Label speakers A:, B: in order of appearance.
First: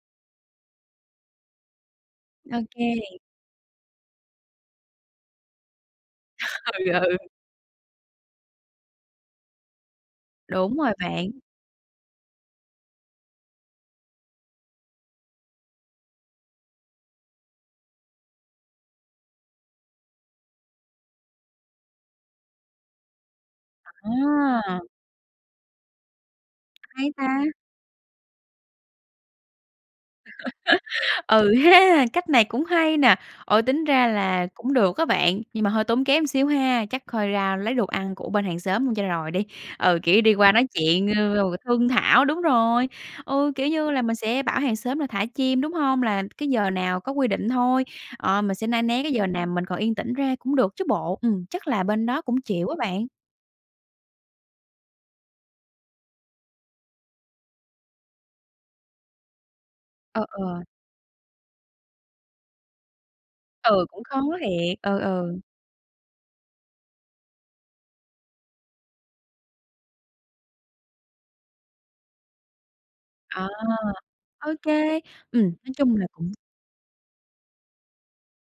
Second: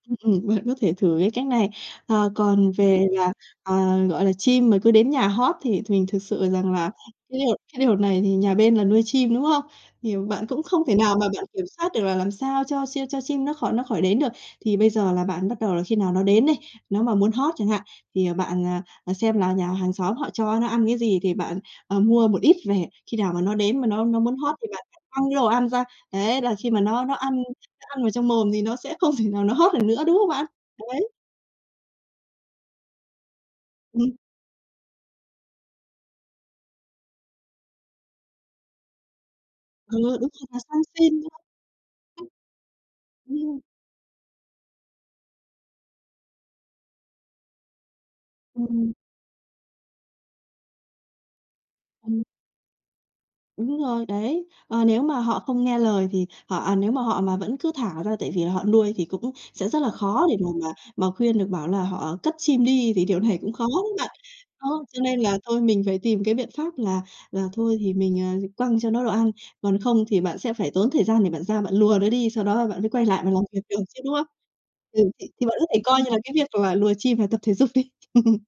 A: Ừm, ừm, bạn có thể thử cái cách này. Ờ,
B: Ô
A: còn
B: kê.
A: về là, ờ, gọi là, chim mà cứ đến nhà hót thì thường thực sự rằng là
B: Ừ, ừ.
A: cái điều cái điều này thì nhà bên này nuôi chim, đúng không? Thì bạn cũng
B: Đúng
A: không
B: rồi
A: thể nào mà
B: bạn.
A: bạn kiểm soát được là làm sao cho chim cho chim nó khỏi nó khỏi đến được. Thì bây giờ là bạn bắt đầu là khi nào nó đến đây, nó mà muốn hót chẳng hạn, thì, ờ, bạn, ờ, xem là nhà hàng xóm họ cho nó ăn cái gì thì bạn, ờ, mua một ít về. Khi nào mà nó đến mà nó nó muốn hót thì
B: À!
A: bạn quăng cái đồ ăn ra. Đấy, là khi mà nó
B: Hay
A: nó ăn
B: ta!
A: nó ăn vào trong mồm thì nó sẽ không thể nào nó hót được nữa, đúng không bạn? Đấy.
B: Ừ ha, cách này cũng hay nè, ừ, tính ra
A: Ừm.
B: là cũng được á bạn, nhưng mà hơi tốn kém xíu ha, chắc coi ra lấy đồ ăn của bên hàng xóm luôn cho rồi đi.
A: Ừ,
B: Ừ, kiểu,
A: đúng
B: đi
A: rồi,
B: qua
A: là
B: nói
A: sang
B: chuyện r
A: xin, đúng
B: r rồi thương thảo,
A: không?
B: đúng rồi, ừ,
A: Ừm.
B: kiểu như là, mình sẽ bảo hàng xóm là thả chim, đúng hông? Là cái giờ nào có quy định thôi, ờ, mình
A: Ừm,
B: sẽ ne
A: ừm.
B: né cái giờ nào mình còn yên tĩnh ra cũng được chứ bộ. Ừm, chắc là bên đó
A: Ừm.
B: cũng chịu á bạn.
A: Đúng rồi, đấy. Ờ, nếu mà họ không nghe lời thì họ, à nếu mà họ mà vẫn cứ thả ra tại vì là họ nuôi thì cũng sẽ rất là khó
B: Ờ,
A: để mà
B: ờ.
A: mà mà khuyên được, bảo là họ cất chim đi thì điều này cũng khó lắm
B: Ừ, cũng
A: bạn,.
B: khó thiệt.
A: Đó,
B: Ừ,
A: cho nên là
B: ừ.
A: thôi mình phải tìm cái biện pháp là là thôi thì mình, ờ, quăng cho nó đồ ăn, còn không thì bạn sẽ phải tốn thời gian để bạn ra bạn lùa nó đi, sau đó bạn mới quay lại và làm
B: Ờ,
A: việc được chứ, đúng không?
B: ô kê,
A: Ừ, thì
B: ừm,
A: thì bạn có
B: nói
A: thể
B: chung
A: coi
B: là
A: như là cái
B: cũng
A: việc là lùa chim là tập thể dục đi.